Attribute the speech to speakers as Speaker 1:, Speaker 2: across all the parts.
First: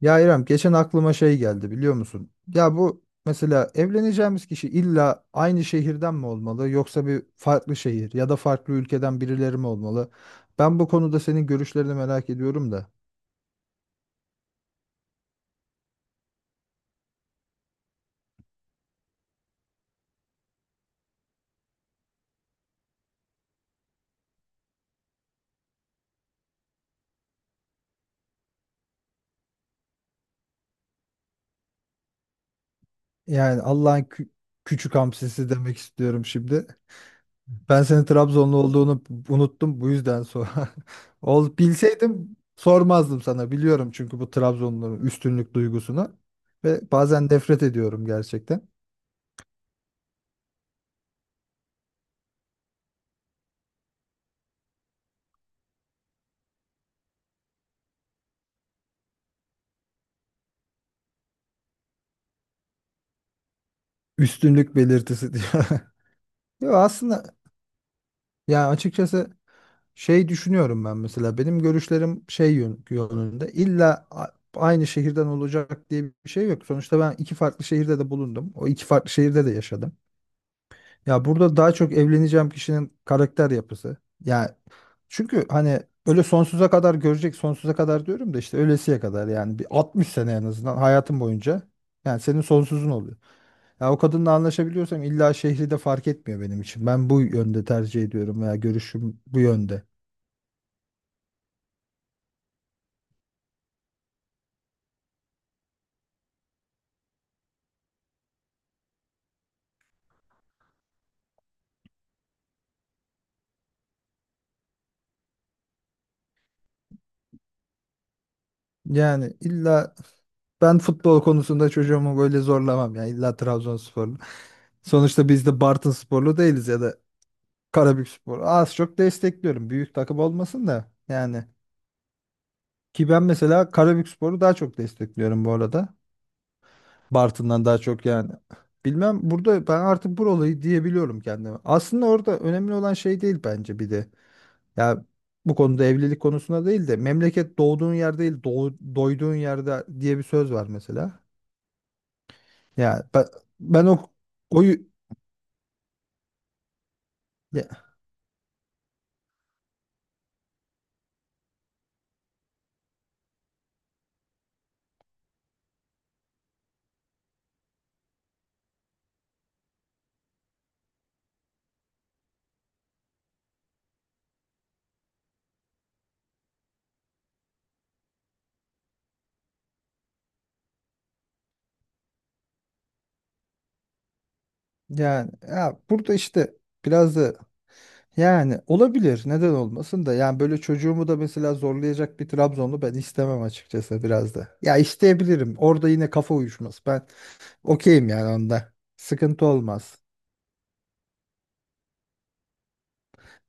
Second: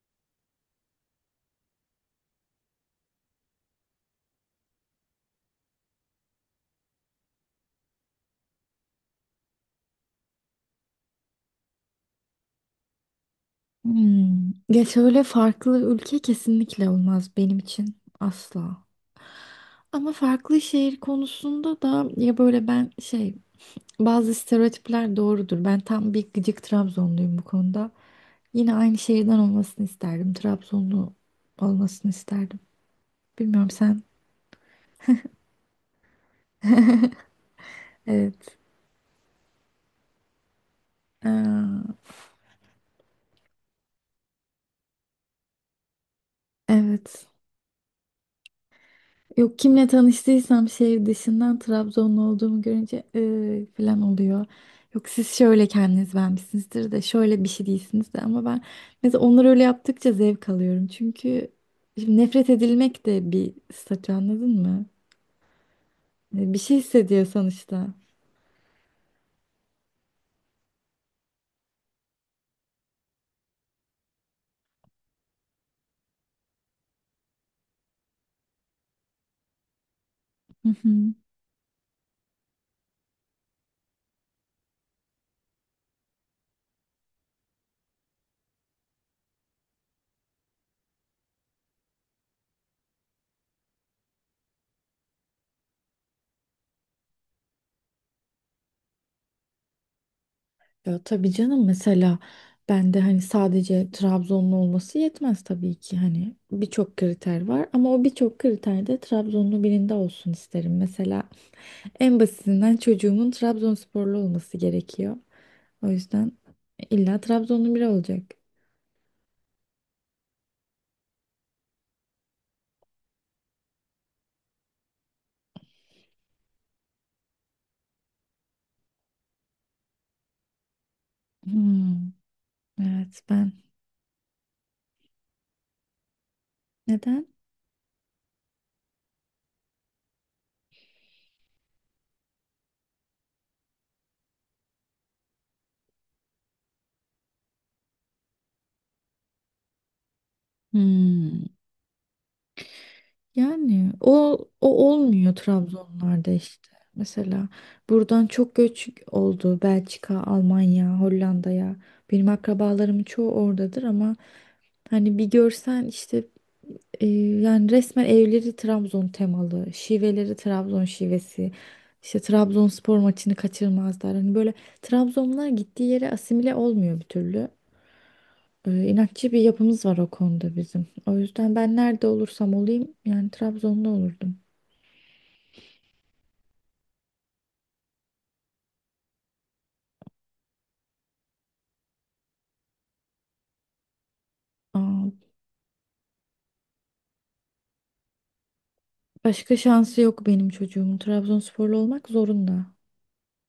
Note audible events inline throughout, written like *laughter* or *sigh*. Speaker 1: Ya İrem geçen aklıma şey geldi biliyor musun? Ya bu mesela evleneceğimiz kişi illa aynı şehirden mi olmalı yoksa bir farklı şehir ya da farklı ülkeden birileri mi olmalı? Ben bu konuda senin görüşlerini merak ediyorum da.
Speaker 2: Hmm. Ya şöyle farklı ülke kesinlikle olmaz benim için asla. Ama farklı şehir konusunda da ya böyle ben bazı stereotipler doğrudur. Ben tam bir gıcık Trabzonluyum bu konuda. Yine aynı şehirden olmasını isterdim. Trabzonlu olmasını isterdim.
Speaker 1: Yani
Speaker 2: Bilmiyorum sen.
Speaker 1: Allah'ın küçük hamsisi demek istiyorum şimdi. Ben senin
Speaker 2: Evet.
Speaker 1: Trabzonlu olduğunu unuttum bu yüzden sonra. *laughs* Ol,
Speaker 2: Aa,
Speaker 1: bilseydim sormazdım sana biliyorum çünkü bu Trabzonluların üstünlük duygusuna ve
Speaker 2: evet.
Speaker 1: bazen nefret ediyorum gerçekten.
Speaker 2: Yok kimle tanıştıysam şehir dışından Trabzonlu olduğumu görünce falan oluyor. Yok siz şöyle kendiniz vermişsinizdir de şöyle bir şey değilsiniz de ama ben mesela onları öyle yaptıkça zevk alıyorum. Çünkü şimdi nefret edilmek de bir statü, anladın
Speaker 1: Üstünlük
Speaker 2: mı?
Speaker 1: belirtisi diyor.
Speaker 2: Bir
Speaker 1: *laughs* Yo
Speaker 2: şey
Speaker 1: aslında
Speaker 2: hissediyor sonuçta.
Speaker 1: yani açıkçası şey düşünüyorum ben mesela benim görüşlerim şey yönünde illa aynı şehirden olacak diye bir şey yok. Sonuçta ben iki farklı şehirde de bulundum. O iki farklı şehirde de yaşadım.
Speaker 2: Hı hı.
Speaker 1: Ya burada daha çok evleneceğim kişinin karakter yapısı. Ya çünkü hani öyle sonsuza kadar görecek, sonsuza kadar diyorum da işte ölesiye kadar yani bir 60 sene en azından hayatın boyunca yani senin sonsuzun oluyor. Ya o kadınla anlaşabiliyorsam illa şehri de fark etmiyor benim için. Ben bu yönde tercih ediyorum veya görüşüm bu yönde.
Speaker 2: Ya tabii canım, mesela ben de hani sadece Trabzonlu olması yetmez tabii ki, hani birçok kriter var ama o birçok kriterde Trabzonlu birinde olsun isterim. Mesela en basitinden çocuğumun Trabzonsporlu olması gerekiyor. O yüzden illa Trabzonlu biri olacak.
Speaker 1: Yani illa ben futbol konusunda çocuğumu böyle zorlamam ya. İlla Trabzonsporlu. *laughs* Sonuçta biz de Bartınsporlu değiliz ya da Karabükspor. Az çok destekliyorum. Büyük takım olmasın da yani.
Speaker 2: Hmm,
Speaker 1: Ki ben
Speaker 2: evet ben.
Speaker 1: mesela Karabükspor'u daha çok destekliyorum bu arada.
Speaker 2: Neden?
Speaker 1: Bartın'dan daha çok yani. Bilmem burada ben artık buralıyı diyebiliyorum kendime. Aslında orada önemli olan şey değil bence bir de. Ya bu konuda evlilik konusunda değil de memleket doğduğun yer değil doyduğun yerde diye bir söz var mesela.
Speaker 2: Hmm,
Speaker 1: Ya ben
Speaker 2: yani
Speaker 1: o
Speaker 2: o,
Speaker 1: koyu
Speaker 2: o olmuyor Trabzonlarda işte. Mesela
Speaker 1: ya,
Speaker 2: buradan çok göç oldu Belçika, Almanya, Hollanda'ya. Benim akrabalarımın çoğu oradadır ama hani bir görsen işte. Ee, Yani resmen evleri Trabzon temalı, şiveleri Trabzon şivesi. İşte Trabzonspor maçını kaçırmazlar. Hani böyle Trabzonlar gittiği yere asimile olmuyor bir türlü. İnatçı bir yapımız var o konuda bizim. O yüzden ben nerede olursam olayım yani Trabzon'da olurdum.
Speaker 1: yani ya burada işte biraz da yani olabilir. Neden olmasın da. Yani böyle çocuğumu da mesela zorlayacak bir Trabzonlu ben istemem açıkçası biraz da. Ya
Speaker 2: Aa,
Speaker 1: isteyebilirim. Orada yine kafa uyuşmaz. Ben okeyim yani onda. Sıkıntı
Speaker 2: başka
Speaker 1: olmaz.
Speaker 2: şansı yok benim çocuğumun. Trabzonsporlu olmak zorunda.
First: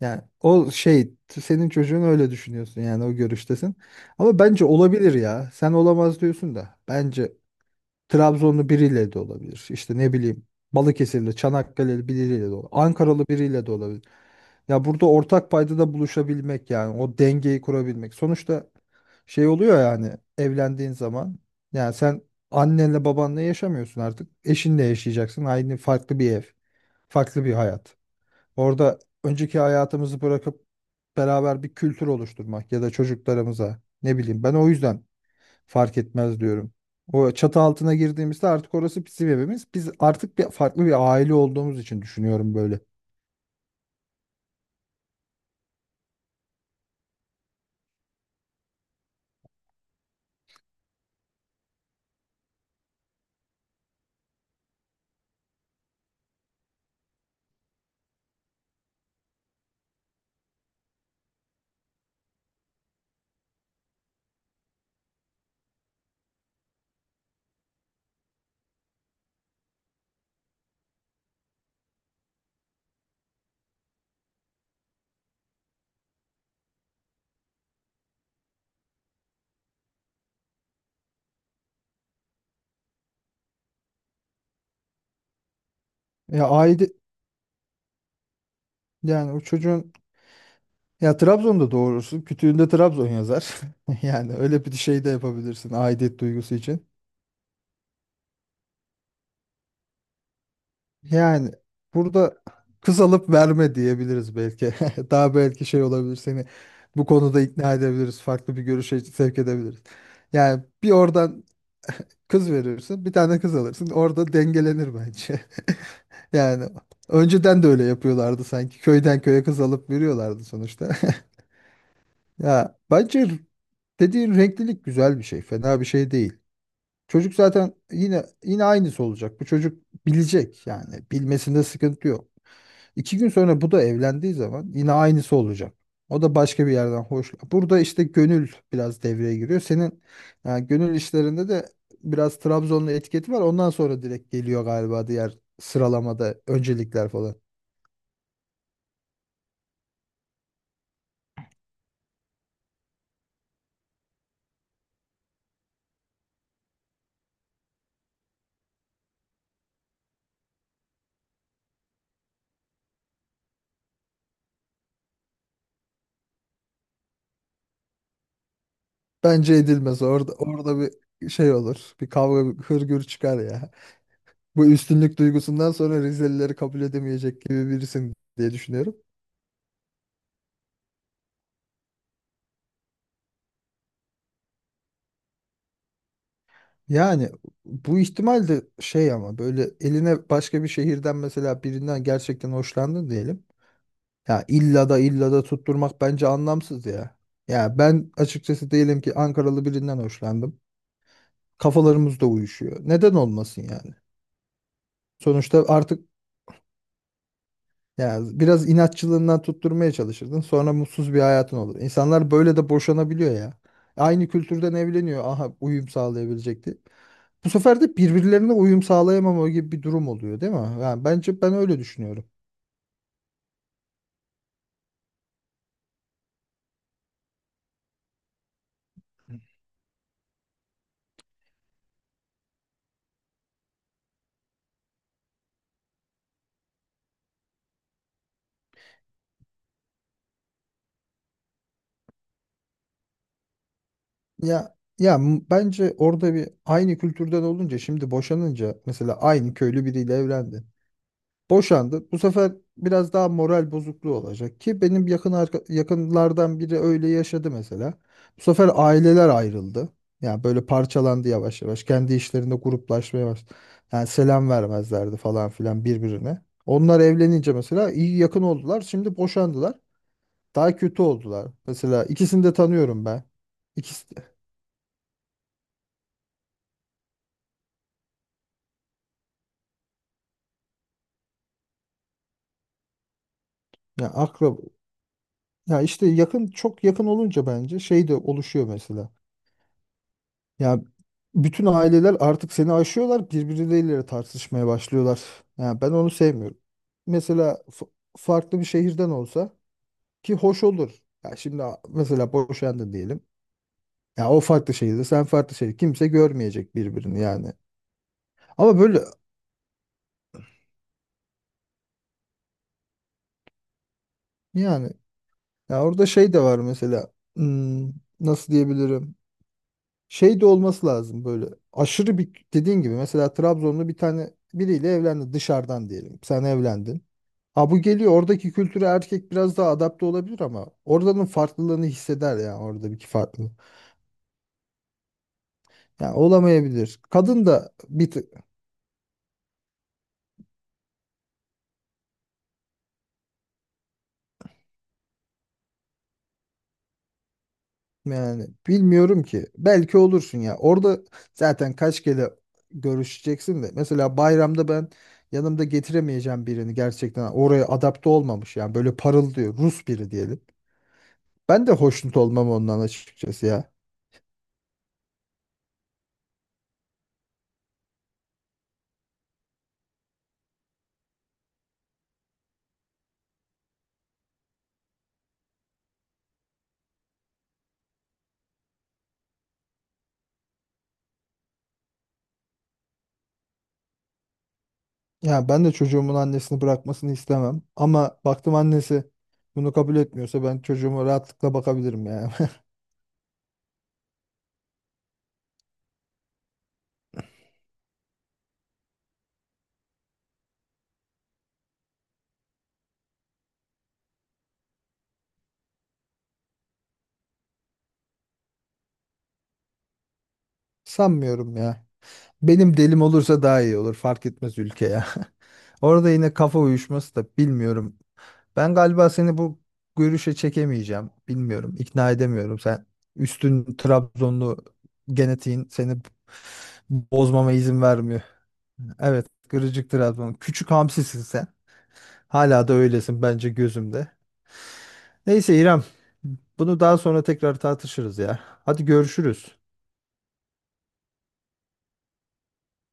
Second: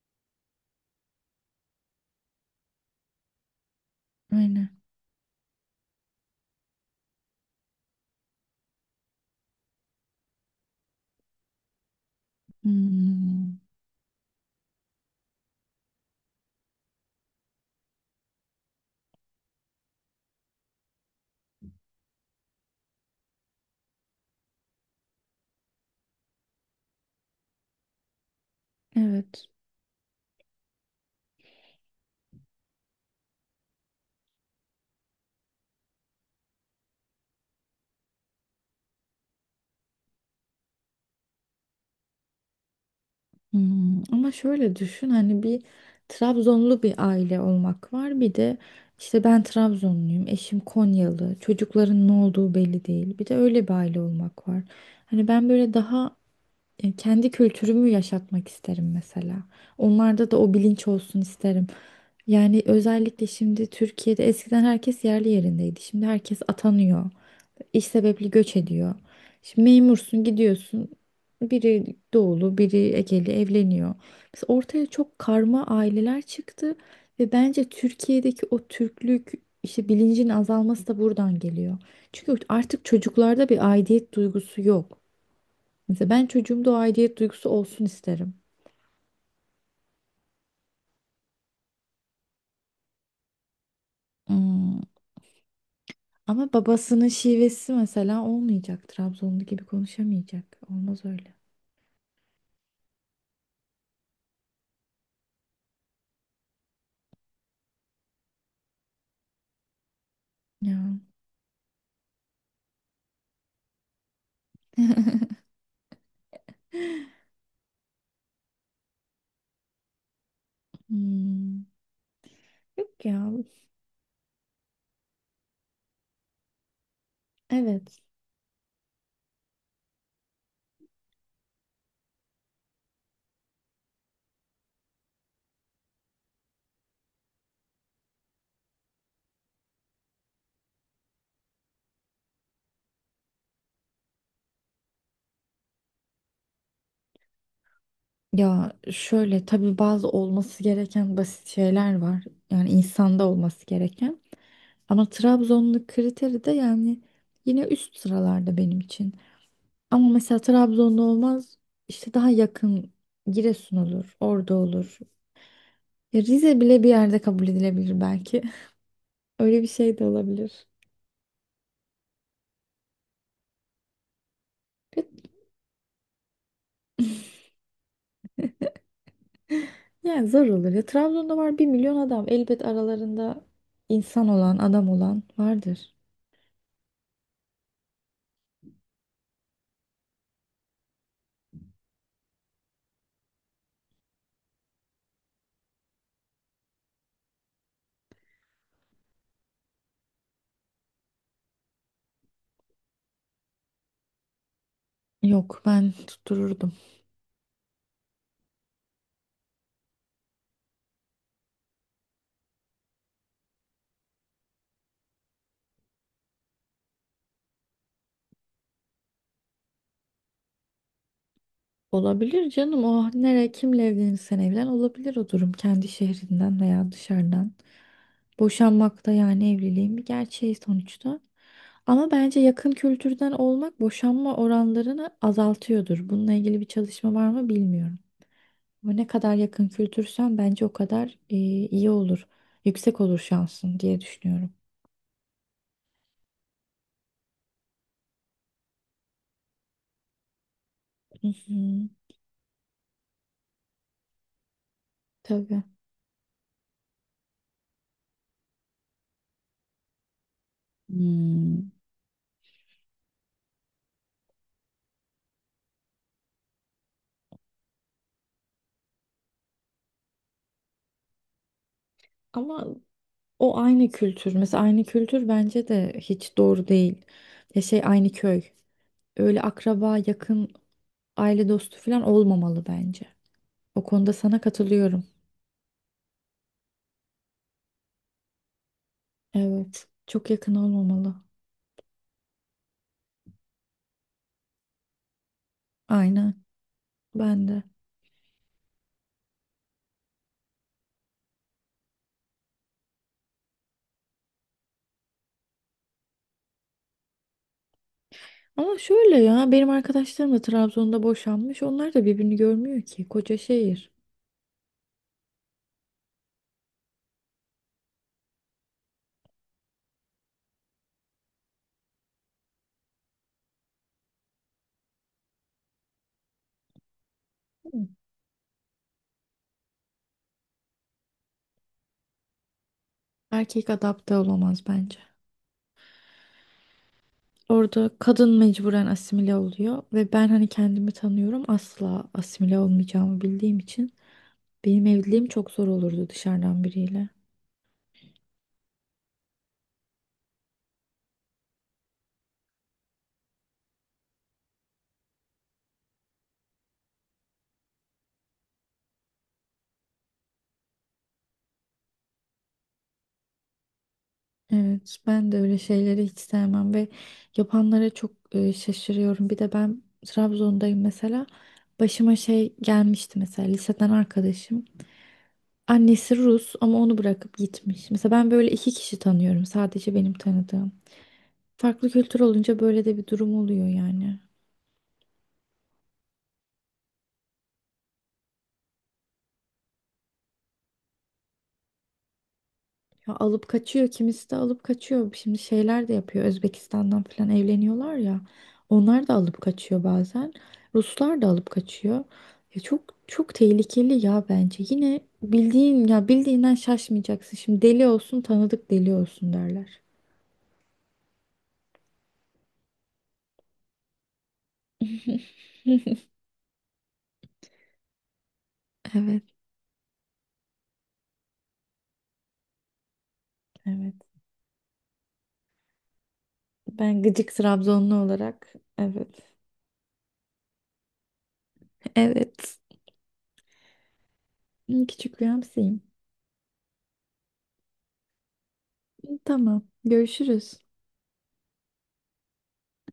Speaker 1: Yani o şey senin çocuğun öyle düşünüyorsun yani o görüştesin. Ama bence
Speaker 2: Aynen.
Speaker 1: olabilir ya. Sen olamaz diyorsun da. Bence Trabzonlu biriyle de olabilir. İşte ne bileyim Balıkesirli, Çanakkale'li biriyle de olabilir. Ankaralı
Speaker 2: Hmm.
Speaker 1: biriyle de olabilir. Ya burada ortak paydada buluşabilmek yani o dengeyi kurabilmek. Sonuçta şey oluyor yani evlendiğin zaman yani sen annenle babanla yaşamıyorsun artık. Eşinle yaşayacaksın. Aynı farklı bir ev, farklı bir hayat. Orada
Speaker 2: Evet.
Speaker 1: önceki hayatımızı bırakıp beraber bir kültür oluşturmak ya da çocuklarımıza ne bileyim ben o yüzden fark etmez diyorum. O çatı altına girdiğimizde artık orası bizim evimiz. Biz artık bir farklı bir aile olduğumuz için düşünüyorum böyle.
Speaker 2: Ama şöyle düşün, hani bir Trabzonlu bir aile olmak var, bir de işte ben Trabzonluyum, eşim Konyalı, çocukların ne olduğu belli değil, bir de öyle bir aile olmak var. Hani ben böyle daha kendi kültürümü yaşatmak isterim mesela, onlarda da o bilinç olsun isterim. Yani özellikle şimdi Türkiye'de eskiden herkes yerli yerindeydi, şimdi herkes atanıyor, İş sebebiyle göç ediyor. Şimdi memursun, gidiyorsun. Biri doğulu, biri Egeli evleniyor. Mesela ortaya çok karma aileler çıktı ve bence Türkiye'deki o Türklük işte bilincin azalması da buradan geliyor. Çünkü artık çocuklarda bir aidiyet duygusu yok. Mesela ben
Speaker 1: Ya
Speaker 2: çocuğumda o
Speaker 1: aile
Speaker 2: aidiyet duygusu olsun isterim.
Speaker 1: yani o çocuğun ya Trabzon'da doğurursun. Kütüğünde Trabzon yazar. *laughs* Yani öyle bir
Speaker 2: Hmm,
Speaker 1: şey de yapabilirsin aidiyet
Speaker 2: Ama
Speaker 1: duygusu için.
Speaker 2: babasının şivesi mesela olmayacak. Trabzonlu gibi konuşamayacak. Olmaz öyle.
Speaker 1: Yani burada kız alıp verme diyebiliriz belki. *laughs* Daha belki şey olabilir seni bu konuda ikna edebiliriz. Farklı bir görüşe sevk edebiliriz. Yani
Speaker 2: Ya.
Speaker 1: bir oradan kız verirsin, bir tane kız alırsın. Orada dengelenir bence. *laughs* Yani
Speaker 2: *gasps*
Speaker 1: önceden de öyle yapıyorlardı sanki. Köyden köye kız alıp veriyorlardı sonuçta. *laughs*
Speaker 2: Hmm,
Speaker 1: Ya
Speaker 2: yok
Speaker 1: bence
Speaker 2: ya.
Speaker 1: dediğin renklilik güzel bir şey. Fena bir şey değil. Çocuk zaten
Speaker 2: Evet.
Speaker 1: yine yine aynısı olacak. Bu çocuk bilecek yani. Bilmesinde sıkıntı yok. İki gün sonra bu da evlendiği zaman yine aynısı olacak. O da başka bir yerden hoş. Burada işte gönül biraz devreye giriyor. Senin yani gönül işlerinde de biraz Trabzonlu etiketi var. Ondan sonra direkt geliyor galiba diğer sıralamada öncelikler falan.
Speaker 2: Ya şöyle tabii bazı olması gereken basit şeyler var. Yani insanda olması gereken. Ama Trabzonlu kriteri de yani yine üst sıralarda benim için. Ama mesela Trabzonlu olmaz, işte daha yakın Giresun olur, Ordu olur. Ya Rize bile bir yerde kabul edilebilir belki. *laughs*
Speaker 1: Bence
Speaker 2: Öyle bir şey
Speaker 1: edilmez.
Speaker 2: de
Speaker 1: Orada
Speaker 2: olabilir.
Speaker 1: orada bir şey olur. Bir kavga, bir hırgür çıkar ya. Bu
Speaker 2: Ve
Speaker 1: üstünlük duygusundan sonra Rizelileri kabul edemeyecek gibi birisin diye düşünüyorum.
Speaker 2: yani zor olur. Ya Trabzon'da var bir milyon adam. Elbet aralarında insan olan, adam olan vardır.
Speaker 1: Yani bu ihtimal de şey ama böyle eline başka bir şehirden mesela birinden gerçekten hoşlandın diyelim. Ya illa da illa da tutturmak bence anlamsız ya. Ya ben açıkçası diyelim ki Ankaralı birinden hoşlandım. Kafalarımız da uyuşuyor. Neden olmasın yani?
Speaker 2: Yok,
Speaker 1: Sonuçta
Speaker 2: ben
Speaker 1: artık
Speaker 2: tuttururdum.
Speaker 1: ya biraz inatçılığından tutturmaya çalışırdın. Sonra mutsuz bir hayatın olur. İnsanlar böyle de boşanabiliyor ya. Aynı kültürden evleniyor. Aha uyum sağlayabilecekti. Bu sefer de birbirlerine uyum sağlayamama gibi bir durum oluyor değil mi? Yani bence ben öyle düşünüyorum.
Speaker 2: Olabilir canım, o nereye kimle evlenirsen evlen olabilir o durum, kendi şehrinden veya dışarıdan. Boşanmak da yani evliliğin bir gerçeği sonuçta. Ama bence yakın kültürden olmak boşanma oranlarını azaltıyordur. Bununla ilgili bir çalışma var mı bilmiyorum. Ama ne kadar yakın kültürsen bence o kadar iyi olur. Yüksek olur şansın diye düşünüyorum.
Speaker 1: Ya bence orada bir aynı kültürden olunca şimdi boşanınca mesela aynı köylü biriyle evlendin.
Speaker 2: Hı hı,
Speaker 1: Boşandı. Bu sefer biraz daha moral bozukluğu olacak ki benim yakın
Speaker 2: tabii.
Speaker 1: yakınlardan biri öyle yaşadı mesela. Bu sefer aileler ayrıldı. Yani böyle parçalandı yavaş
Speaker 2: Hmm.
Speaker 1: yavaş. Kendi işlerinde gruplaşmaya başladı. Yani selam vermezlerdi falan filan birbirine. Onlar evlenince mesela iyi yakın oldular. Şimdi boşandılar. Daha kötü oldular. Mesela ikisini de
Speaker 2: Ama
Speaker 1: tanıyorum ben.
Speaker 2: o aynı
Speaker 1: İkisi de.
Speaker 2: kültür. Mesela aynı kültür bence de hiç doğru değil. Ya şey aynı köy. Öyle akraba, yakın, aile dostu falan olmamalı bence. O
Speaker 1: Ya
Speaker 2: konuda sana
Speaker 1: akrab.
Speaker 2: katılıyorum.
Speaker 1: Ya işte yakın çok yakın olunca bence şey de oluşuyor mesela.
Speaker 2: Evet. Çok yakın
Speaker 1: Ya
Speaker 2: olmamalı.
Speaker 1: bütün aileler artık seni aşıyorlar, birbirleriyle tartışmaya başlıyorlar. Ya ben onu
Speaker 2: Aynen.
Speaker 1: sevmiyorum.
Speaker 2: Ben
Speaker 1: Mesela
Speaker 2: de.
Speaker 1: farklı bir şehirden olsa ki hoş olur. Ya şimdi mesela boşandın diyelim. Ya o farklı şehirde, sen farklı şehir, kimse görmeyecek birbirini yani.
Speaker 2: Ama
Speaker 1: Ama böyle
Speaker 2: şöyle ya, benim arkadaşlarım da Trabzon'da boşanmış. Onlar da birbirini görmüyor ki. Koca şehir.
Speaker 1: yani ya orada şey de var mesela. Nasıl diyebilirim? Şey de olması lazım böyle aşırı bir dediğin gibi mesela Trabzonlu bir tane biriyle evlendi dışarıdan diyelim. Sen evlendin. Ha bu
Speaker 2: Hı.
Speaker 1: geliyor oradaki kültüre erkek biraz daha adapte olabilir ama oradanın farklılığını hisseder yani oradaki farklılığı.
Speaker 2: Erkek adapte olamaz bence.
Speaker 1: Yani olamayabilir. Kadın da
Speaker 2: Orada
Speaker 1: bir tık
Speaker 2: kadın mecburen asimile oluyor ve ben hani kendimi tanıyorum, asla asimile olmayacağımı bildiğim için benim evliliğim çok zor olurdu dışarıdan biriyle.
Speaker 1: yani bilmiyorum ki belki olursun ya. Orada zaten kaç kere görüşeceksin de mesela bayramda ben yanımda getiremeyeceğim birini gerçekten oraya adapte olmamış yani böyle parıl diyor Rus biri diyelim. Ben de hoşnut olmam ondan açıkçası ya.
Speaker 2: Evet, ben de öyle şeyleri hiç sevmem ve yapanlara çok şaşırıyorum. Bir de ben Trabzon'dayım mesela. Başıma şey gelmişti, mesela liseden arkadaşım. Annesi Rus ama onu bırakıp gitmiş. Mesela ben böyle iki kişi tanıyorum. Sadece benim tanıdığım. Farklı kültür olunca böyle de bir durum oluyor yani.
Speaker 1: Ya ben de çocuğumun annesini bırakmasını istemem. Ama baktım annesi bunu kabul etmiyorsa ben çocuğuma rahatlıkla bakabilirim ya.
Speaker 2: Ya alıp kaçıyor. Kimisi de alıp kaçıyor. Şimdi şeyler de yapıyor. Özbekistan'dan falan evleniyorlar ya. Onlar da alıp kaçıyor bazen. Ruslar da alıp kaçıyor. Ya çok çok tehlikeli ya bence. Yine bildiğin, ya bildiğinden şaşmayacaksın. Şimdi deli olsun tanıdık deli olsun derler.
Speaker 1: *laughs* Sanmıyorum ya. Benim delim olursa daha iyi olur. Fark etmez ülke ya. *laughs* Orada
Speaker 2: *laughs*
Speaker 1: yine kafa uyuşması da bilmiyorum. Ben galiba
Speaker 2: Evet,
Speaker 1: seni bu görüşe çekemeyeceğim. Bilmiyorum. İkna edemiyorum. Sen üstün
Speaker 2: evet.
Speaker 1: Trabzonlu genetiğin seni
Speaker 2: Ben gıcık
Speaker 1: bozmama izin
Speaker 2: Trabzonlu
Speaker 1: vermiyor.
Speaker 2: olarak,
Speaker 1: Evet.
Speaker 2: evet.
Speaker 1: Gırıcık Trabzon. Küçük hamsisin sen.
Speaker 2: Evet.
Speaker 1: Hala da öylesin bence gözümde.
Speaker 2: Küçük bir
Speaker 1: Neyse
Speaker 2: hamsiyim.
Speaker 1: İrem, bunu daha sonra tekrar tartışırız ya. Hadi görüşürüz.
Speaker 2: Tamam. Görüşürüz.